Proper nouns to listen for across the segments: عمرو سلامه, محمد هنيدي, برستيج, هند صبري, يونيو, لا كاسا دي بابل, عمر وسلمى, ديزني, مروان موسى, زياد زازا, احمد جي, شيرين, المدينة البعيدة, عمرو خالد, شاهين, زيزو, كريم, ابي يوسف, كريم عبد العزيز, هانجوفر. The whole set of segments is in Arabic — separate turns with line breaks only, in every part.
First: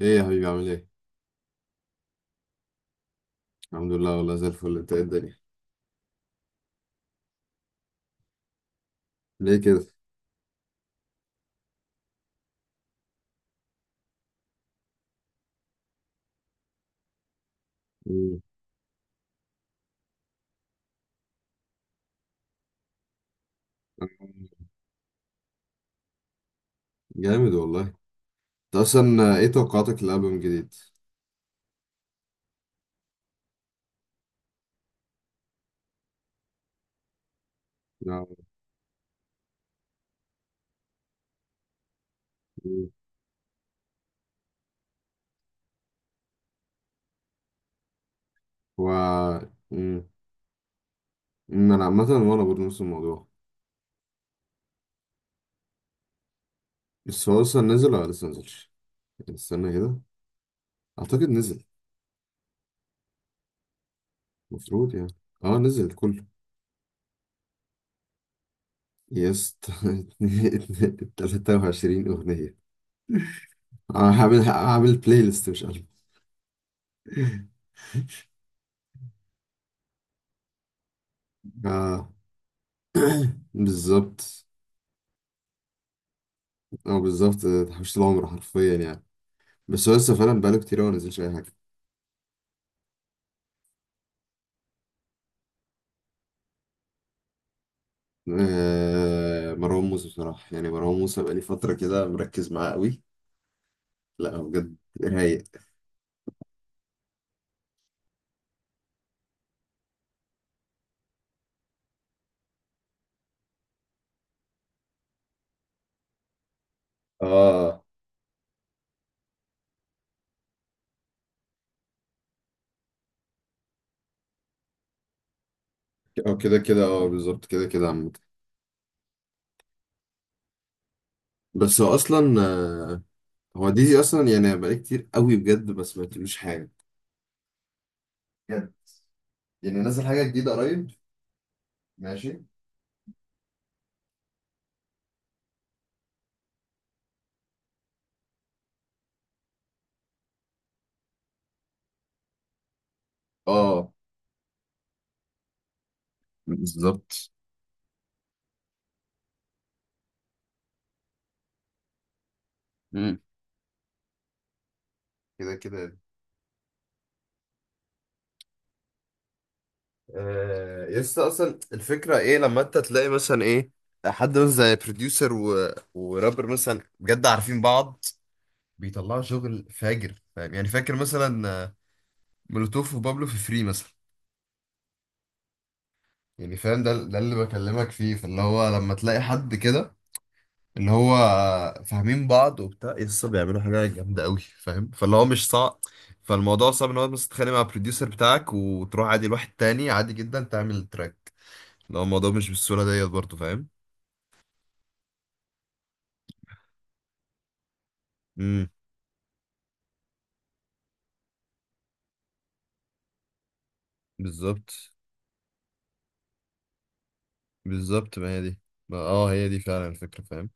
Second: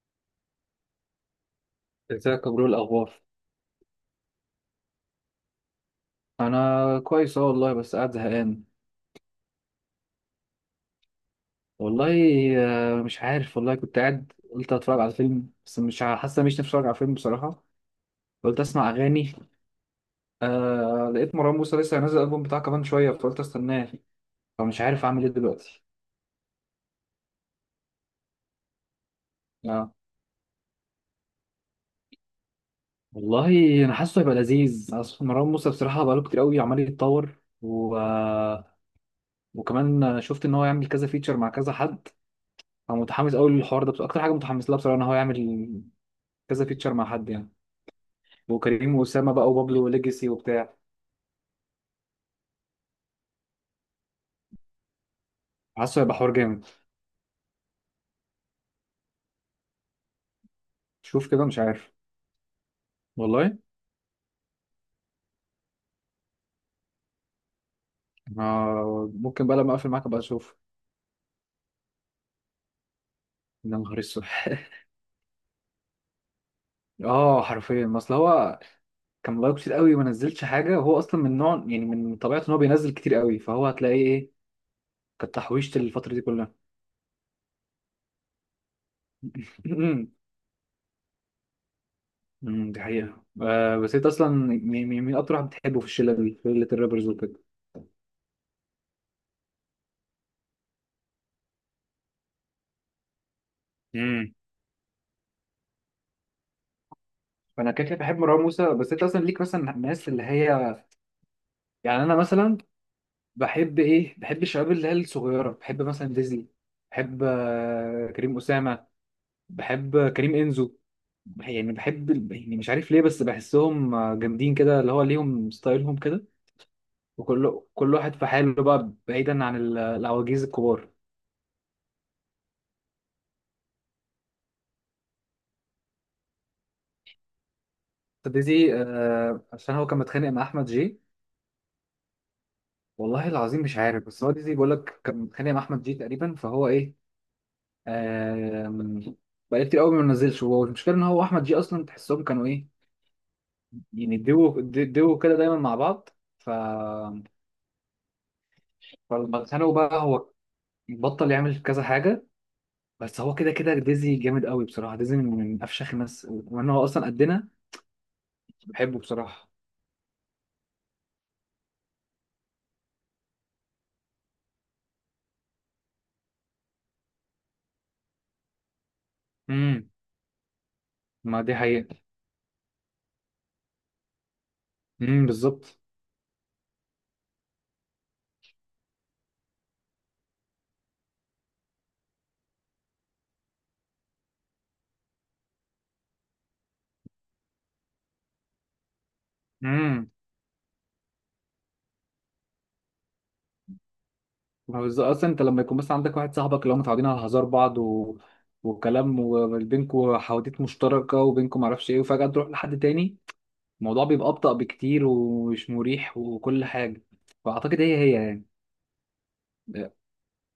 ايه يا حبيبي عامل ايه؟
ازيك يا برو، إيه الاخبار؟
الحمد لله، والله زي الفل. انت ايه الدنيا؟
انا كويس، اه والله، بس قاعد زهقان
ليه كده؟
والله. مش عارف والله، كنت قاعد قلت اتفرج على فيلم، بس مش حاسس إن مش نفسي اتفرج على فيلم بصراحه.
مم.
قلت اسمع اغاني. لقيت مروان موسى لسه هينزل الالبوم بتاعه كمان شويه، فقلت استناه. فمش عارف اعمل ايه دلوقتي.
جامد والله انت. اصلا ايه
آه.
توقعاتك للالبوم الجديد؟
والله انا حاسه هيبقى لذيذ، اصل مروان موسى بصراحه بقاله كتير قوي عمال يتطور و...
لا،
آه، وكمان شفت ان هو يعمل كذا فيتشر مع كذا حد.
مم.
فمتحمس قوي للحوار ده، بس اكتر حاجه متحمس لها بصراحه ان هو يعمل كذا فيتشر مع حد يعني.
و
وكريم وأسامة بقى وبابلو
مم.
وليجاسي وبتاع.
مم، انا عامة وانا برضه نفس الموضوع.
حاسه هيبقى حوار جامد.
بس هو اصلا نزل ولا لسه نزلش؟ استنى كده، اعتقد
شوف كده، مش
نزل،
عارف والله.
المفروض يعني. اه نزل كله.
ممكن
يس
بقى لما اقفل معاك ابقى اشوف.
23 اغنية.
يا نهار
آه،
اسود.
هعمل بلاي ليست مش ألبوم.
اه، حرفيا، ما اصل هو كان لايك كتير قوي وما نزلش حاجه، هو اصلا من نوع يعني،
اه.
من طبيعته ان هو بينزل كتير قوي، فهو هتلاقيه ايه.
بالظبط.
كانت تحويشه الفتره دي كلها.
اه بالظبط، تحويشة العمر حرفيا يعني. بس هو لسه فعلا بقاله كتير أوي ما نزلش أي حاجة.
دي حقيقه. بس انت اصلا مين اكتر واحد بتحبه في الشله دي، في شله الرابرز وكده؟
آه مروان موسى بصراحة، يعني مروان موسى بقالي فترة كده مركز معاه قوي.
امم
لا هو بجد رايق.
فانا كده كده بحب مروان موسى، بس انت اصلا ليك مثلا الناس اللي هي، يعني انا مثلا، بحب الشباب اللي هي الصغيره، بحب مثلا ديزني. بحب
اه
كريم اسامه. بحب كريم انزو. يعني بحب يعني مش عارف ليه، بس بحسهم جامدين كده، اللي هو ليهم ستايلهم كده.
أو كده كده، اه بالظبط
وكل
كده كده
كل
عامة.
واحد في حاله بقى، بعيدا عن العواجيز الكبار.
بس هو أصلا آه، هو ديزي أصلا يعني بقالي كتير قوي بجد ما سمعتلوش حاجة. بجد؟
ديزي، عشان
يعني
هو كان
نزل حاجة
متخانق مع
جديدة
احمد
قريب.
جي.
ماشي.
والله العظيم مش عارف، بس هو ديزي بيقول لك كان متخانق مع احمد جي تقريبا، فهو ايه، آه من- بقى كتير قوي ما نزلش. هو المشكله ان هو احمد جي اصلا تحسهم كانوا ايه،
اه
يعني دو كده دايما مع بعض. ف...
بالظبط.
فلما اتخانقوا بقى هو بطل يعمل كذا حاجة.
مم.
بس هو كده كده ديزي جامد قوي بصراحة، ديزي من
كده
من أفشخ
كده.
الناس، وكمان هو أصلا قدنا. بحبه بصراحة.
آه، يس اصلا الفكره ايه، لما انت تلاقي مثلا ايه، حد مثلا زي بروديوسر و... ورابر مثلا بجد عارفين بعض، بيطلعوا شغل
امم
فاجر. فاهم يعني؟ فاكر
ما
مثلا
دي
آه،
حقيقة.
مولوتوف وبابلو في فري مثلا.
بالظبط.
يعني فاهم، ده اللي بكلمك فيه. فاللي هو لما تلاقي حد كده اللي هو آه، فاهمين بعض وبتاع، يس بيعملوا حاجه جامده قوي فاهم. فاللي هو مش صعب، فالموضوع صعب ان هو بس تتخانق مع البروديوسر بتاعك وتروح عادي لواحد تاني
امم
عادي جدا تعمل التراك. لو الموضوع مش بالسهوله ديت برضه، فاهم.
ما هو بالظبط، أصلا أنت لما يكون مثلا عندك واحد صاحبك اللي هم متعودين على هزار بعض و... وكلام، وبينكوا حواديت مشتركة، وبينكوا معرفش إيه، وفجأة تروح لحد تاني، الموضوع بيبقى أبطأ
بالظبط.
بكتير ومش مريح وكل حاجة. فأعتقد هي هي
بالظبط ما هي
يعني.
دي، ما اه هي دي فعلا الفكرة فاهم.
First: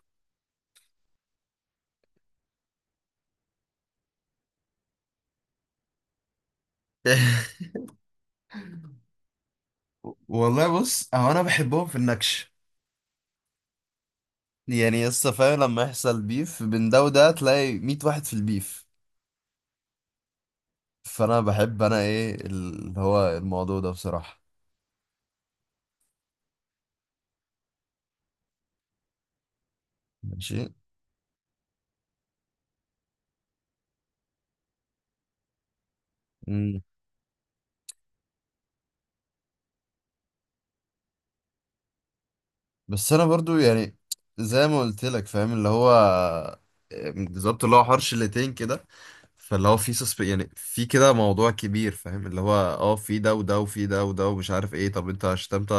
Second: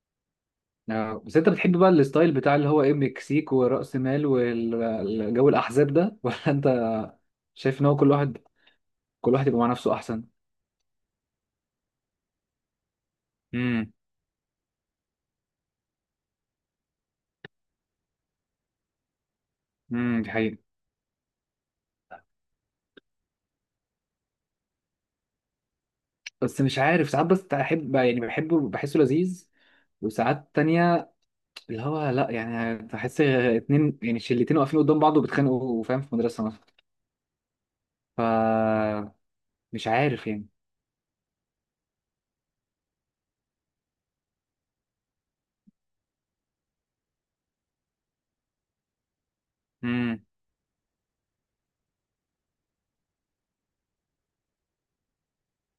بس انت بتحب بقى الستايل بتاع اللي هو ايه، مكسيك ورأس مال والجو الاحزاب ده، ولا انت شايف ان هو كل واحد يبقى مع نفسه احسن؟
والله بص، هو انا بحبهم في النكش،
امم
يعني لسه فاهم، لما يحصل بيف بين ده وده تلاقي 100 واحد في البيف.
دي حقيقة.
فانا بحب انا ايه اللي هو الموضوع ده بصراحة.
بس مش عارف، ساعات بس احب يعني، بحبه بحسه لذيذ، وساعات
ماشي.
تانية اللي هو لا يعني، بحس اتنين يعني شلتين واقفين قدام بعض وبيتخانقوا، فاهم، في مدرسة مثلا. ف مش عارف يعني.
بس انا برضو يعني زي ما قلت لك فاهم، اللي هو بالظبط اللي هو حوار شلتين كده. فاللي هو في سسب
امم
يعني، في كده موضوع كبير فاهم، اللي هو اه في ده وده وفي ده وده ومش عارف ايه. طب انت شتمت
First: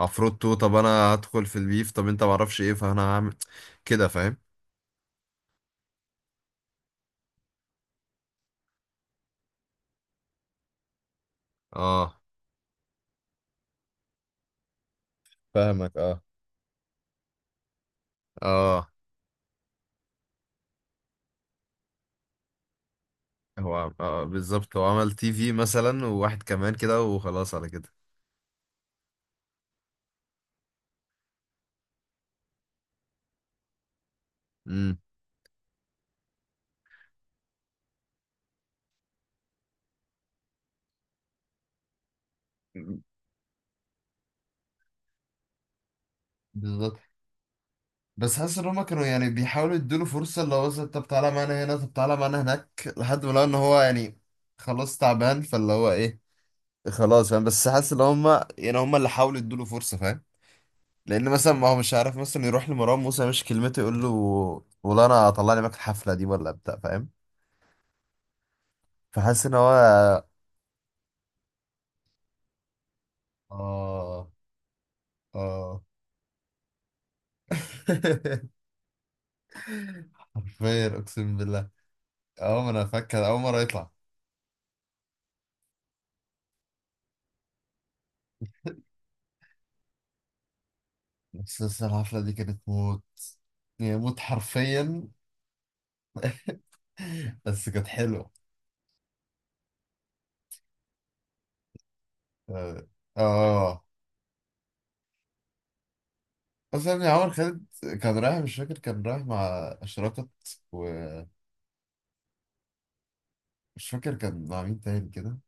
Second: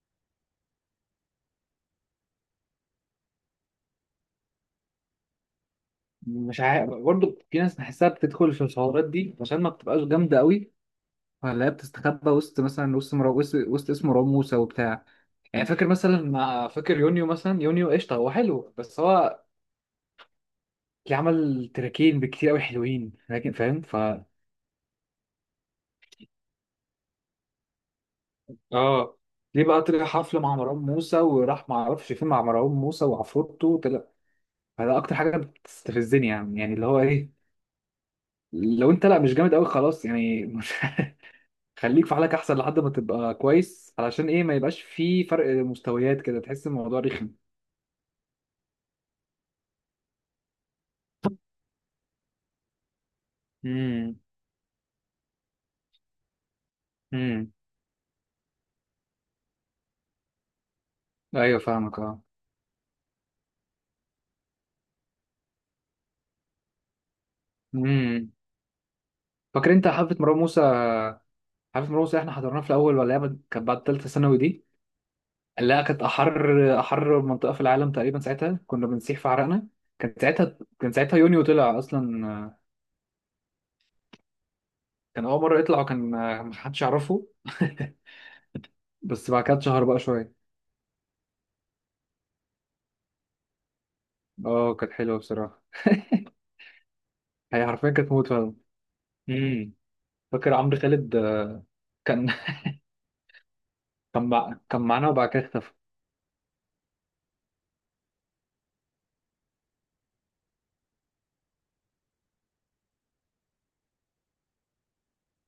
عفروتو، طب انا هدخل في البيف، طب انت معرفش ايه، فانا هعمل كده فاهم.
مش عارف، برضه في ناس بحسها بتدخل في الحوارات دي عشان ما بتبقاش جامدة قوي، ولا هي
اه
بتستخبى وسط مثلا، وسط اسمه مروان موسى وبتاع. يعني
فاهمك. اه
فاكر يونيو مثلا، يونيو قشطه هو حلو،
اه،
بس هو اللي عمل تراكين بكتير قوي حلوين، لكن
هو
فاهم،
عم-،
ف
آه بالظبط، هو عمل تي في مثلا وواحد كمان كده وخلاص على كده.
اه، ليه بقى طلع حفله مع مروان موسى وراح ما اعرفش فين مع مروان موسى وعفروتو طلع؟ فده
امم
اكتر حاجه بتستفزني يعني اللي هو ايه، لو انت لا مش جامد قوي خلاص يعني، مش خليك في حالك احسن لحد ما تبقى كويس، علشان ايه ما يبقاش في فرق مستويات كده تحس الموضوع
بالظبط.
رخم.
بس حاسس ان هما كانوا يعني بيحاولوا يدوله فرصه، اللي هو مثلا طب تعالى معانا هنا، طب تعالى معانا هناك، لحد ما لقوا ان هو يعني خلاص تعبان. فاللي هو ايه، خلاص فاهم،
امم
بس حاسس ان هما يعني، هما اللي حاولوا يدوله فرصه فاهم. لان مثلا
ايوه
ما هو مش
فاهمك،
عارف
اه.
مثلا يروح لمروان موسى مش كلمته يقول له والله انا طلعني معاك الحفله دي ولا بتاع فاهم.
امم
فحاسس ان هو
فاكر انت حفله مروان موسى؟ حفله مروان موسى احنا حضرناها في الاول، ولا هي كانت بعد ثالثه
اه
ثانوي دي؟ اللي
اه.
هي كانت احر احر منطقه في العالم تقريبا، ساعتها كنا بنسيح في عرقنا. كان ساعتها
حرفيا
كان ساعتها
اقسم
يونيو
بالله،
طلع اصلا،
اول ما انا فاكر اول مره يطلع.
كان اول مره يطلع، وكان محدش يعرفه. بس بعد كده اتشهر بقى شويه.
بس الحفله دي كانت موت، يعني موت
اه، كانت
حرفيا.
حلوه بصراحه. هي
بس كانت
حرفيا كانت موت
حلوة.
فعلا. امم فاكر عمرو خالد، كان
اه آه.
كان معانا وبعد كده اختفى.
بس يعني عمر خالد كان رايح، مش فاكر كان رايح مع أشرقت، ومش فاكر كان مع مين تاني كده.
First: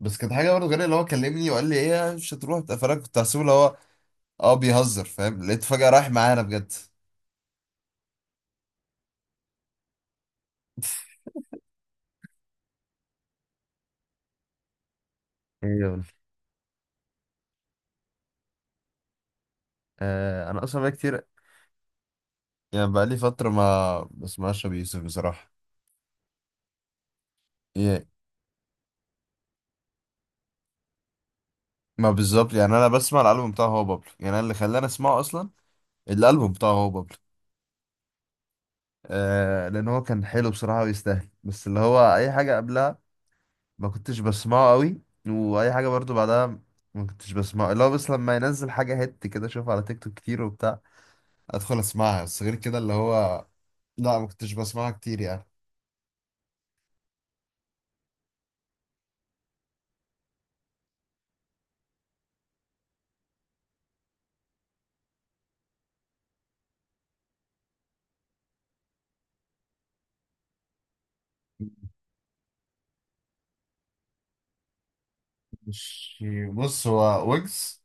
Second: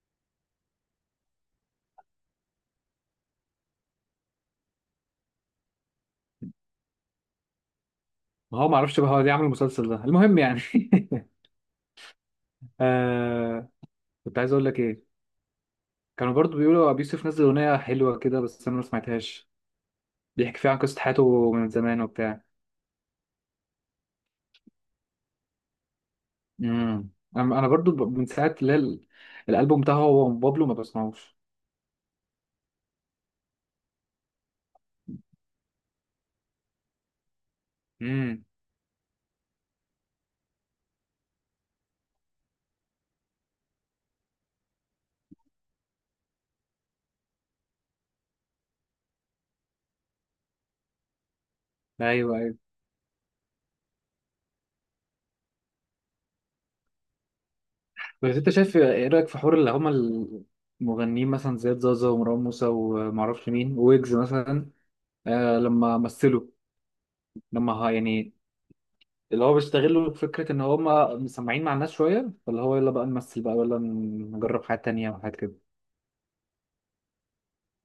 بس كانت حاجة برضه غريبة، اللي هو كلمني وقال لي ايه مش هتروح، فانا كنت هحسبه اللي هو اه بيهزر فاهم، لقيت فجأة رايح معانا بجد.
ما هو ما اعرفش بقى هو ليه عامل المسلسل ده، المهم يعني. آه كنت عايز اقول لك ايه،
ايوه.
كانوا برضو بيقولوا ابي يوسف نزل اغنيه حلوه كده، بس انا ما سمعتهاش،
آه
بيحكي
انا
فيها عن
اصلا بقى
قصه
كتير،
حياته من زمان وبتاع.
يعني بقى لي فترة ما بسمعش ابي يوسف بصراحة.
امم انا برضو
ايه
من ساعه اللي هي الالبوم بتاعه هو وبابلو ما بسمعوش.
ما بالظبط، يعني انا بسمع الالبوم بتاعه هو بابلو، يعني أنا اللي خلاني اسمعه اصلا الالبوم بتاعه هو بابلو.
امم
آه لان هو كان حلو بصراحه ويستاهل، بس اللي هو اي حاجه قبلها ما كنتش بسمعه قوي، واي حاجه برضو بعدها ما كنتش بسمعه. اللي هو بس لما ينزل حاجه هيت كده، اشوفها على تيك توك كتير وبتاع، ادخل اسمعها،
ايوه،
بس غير
ايوه.
كده اللي هو لا ما كنتش بسمعها كتير يعني.
بس انت شايف ايه رايك في حوار اللي هما المغنيين مثلا، زياد زازا ومروان موسى ومعرفش مين ويجز مثلا، لما مثلوا، لما يعني اللي هو بيستغلوا فكرة إن هما مسمعين مع الناس شوية، فاللي هو يلا بقى نمثل بقى ولا نجرب حاجات تانية وحاجات كده.
مش بص، هو ويجز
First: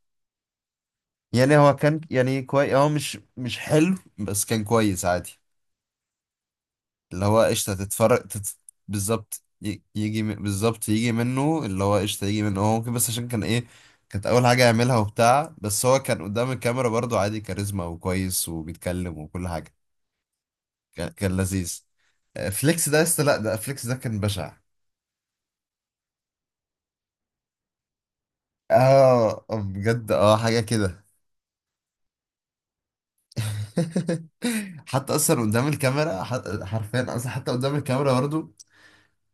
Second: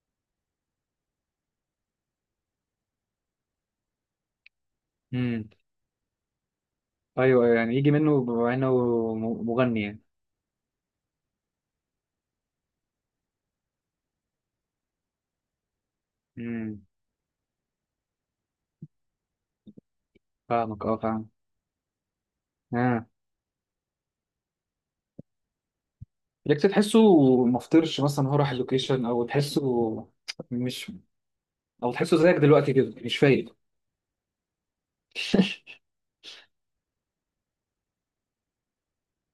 يعني، هو كان يعني كويس، هو مش حلو بس كان كويس عادي.
امم
اللي
أيوه،
هو
أيوة،
قشطة
يعني يجي
تتفرج
منه بما
تت...
إنه
بالظبط ي-
مغني يعني.
يجي م- بالظبط يجي منه اللي هو قشطة يجي منه هو ممكن، بس عشان كان ايه كانت أول حاجة يعملها وبتاع، بس هو كان قدام
امم
الكاميرا برضه عادي كاريزما وكويس وبيتكلم وكل حاجة.
فاهمك، أه،
كان،
فاهم.
كان لذيذ. آه، فليكس ده
آه
لسه لأ، ده فليكس ده كان بشع.
ليك تحسه مفطرش مثلا هو راح اللوكيشن، أو
اه آه،
تحسه
بجد اه، حاجة
مش،
كده.
أو تحسه زيك دلوقتي كده مش فايق؟
حتى أصلا قدام الكاميرا ح- حرفيا، أصلا حتى قدام الكاميرا برضه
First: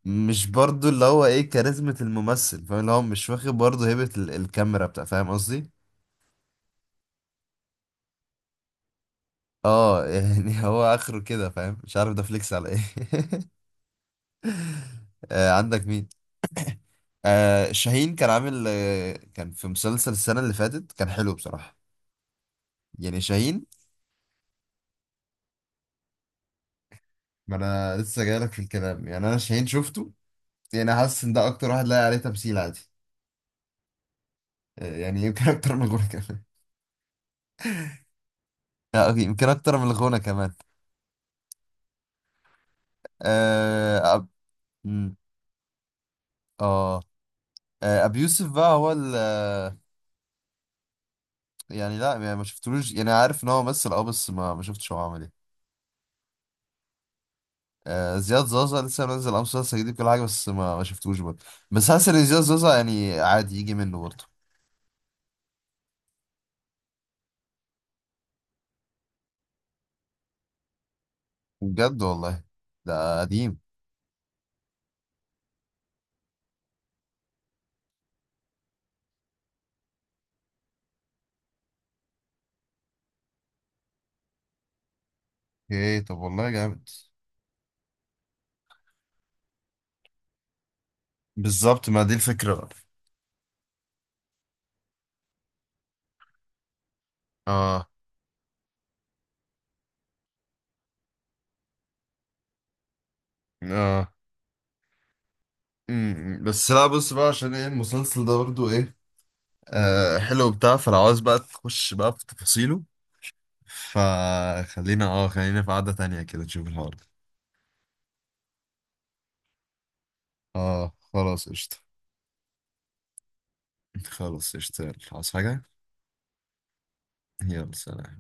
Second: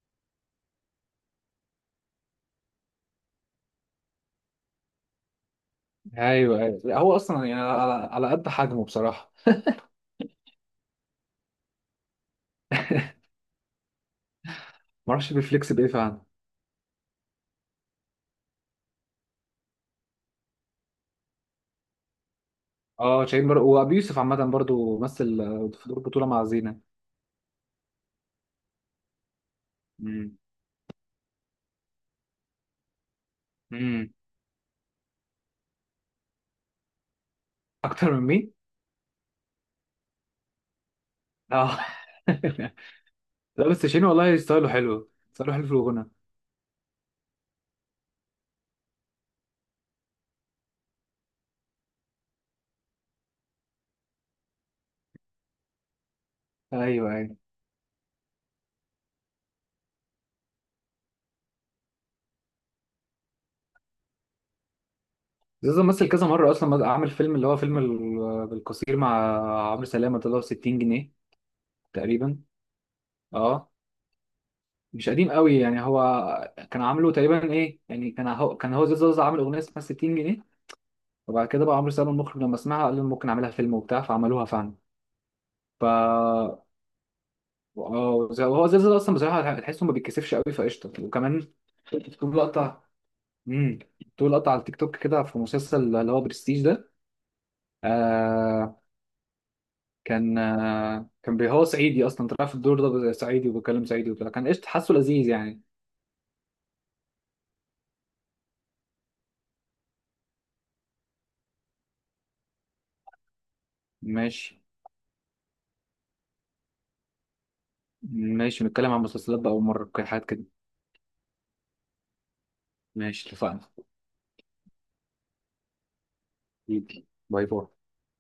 مش برضو اللي هو ايه كاريزمة الممثل فاهم، اللي هو مش واخد برضو هيبة ال- الكاميرا بتاع فاهم قصدي.
أيوه، أيوه. لا، هو أصلا يعني على قد حجمه بصراحة.
اه يعني هو اخره كده فاهم، مش عارف ده فليكس على ايه.
معرفش
آه
بيفليكس
عندك
بإيه
مين؟
فعلا.
آه شاهين كان عامل آه، كان في مسلسل السنة اللي فاتت، كان حلو بصراحة، يعني
أه،
شاهين.
وأبي يوسف عامة برضه مثل في دور بطولة مع زينة.
ما انا لسه جايلك في الكلام، يعني انا شاهين شفته، يعني حاسس ان ده اكتر واحد لاقي عليه تمثيل عادي.
امم
آه يعني يمكن اكتر من الغنى كمان.
اكتر من مين؟
آه، أوكي، يمكن اكتر من الغنى كمان.
اه. لا، بس شيرين
اه أب-
والله ستايله حلو،
مم،
ستايله حلو في الغنى.
آه. آه، ابي يوسف بقى هو ال آه، يعني لا يعني ما شفتلوش، يعني عارف ان هو ممثل اه، بس ما شفتش هو عامل ايه.
ايوه، ايوه.
آه، زياد زازا لسه منزل امس مسلسل جديد كل حاجه، بس ما شفتوش برضه. بس حاسس ان زياد زازا يعني عادي يجي منه برضه.
زيزو مثل كذا مره اصلا، عامل فيلم اللي هو فيلم بالقصير مع عمرو سلامه، طلع 60 جنيه
بجد؟
تقريبا.
والله؟ ده قديم.
اه، مش قديم قوي يعني، هو كان عامله تقريبا ايه يعني، كان هو زيزو عامل اغنيه اسمها 60 جنيه، وبعد كده بقى عمرو سلامه المخرج لما سمعها قال له ممكن اعملها فيلم وبتاع، فعملوها فعلا. ف
ايه طب، والله
اه،
جامد.
هو زيزو اصلا بصراحه تحسه ما بيتكسفش قوي، فقشطه. وكمان
بالظبط
في
ما دي الفكره بقى.
لقطه، امم طول قطع على التيك توك كده في مسلسل اللي هو برستيج ده،
اه
آه هو صعيدي اصلا طلع في الدور ده، صعيدي وبيتكلم صعيدي
اه.
وكده، كان قشطه، حاسه لذيذ يعني.
أمم، بس لا بص بقى، عشان ايه المسلسل ده برضه ايه آه حلو بتاع، فلو عاوز بقى تخش بقى في تفاصيله،
ماشي،
فخلينا اه خلينا في قعدة تانية كده تشوف الحوار.
ماشي. نتكلم عن مسلسلات بقى ومره حاجات كده.
اه خلاص قشطة.
ماشي، اتفقنا.
خلاص قشطة، يلا، عايز حاجة؟
حبيبي. باي باي.
يلا سلام.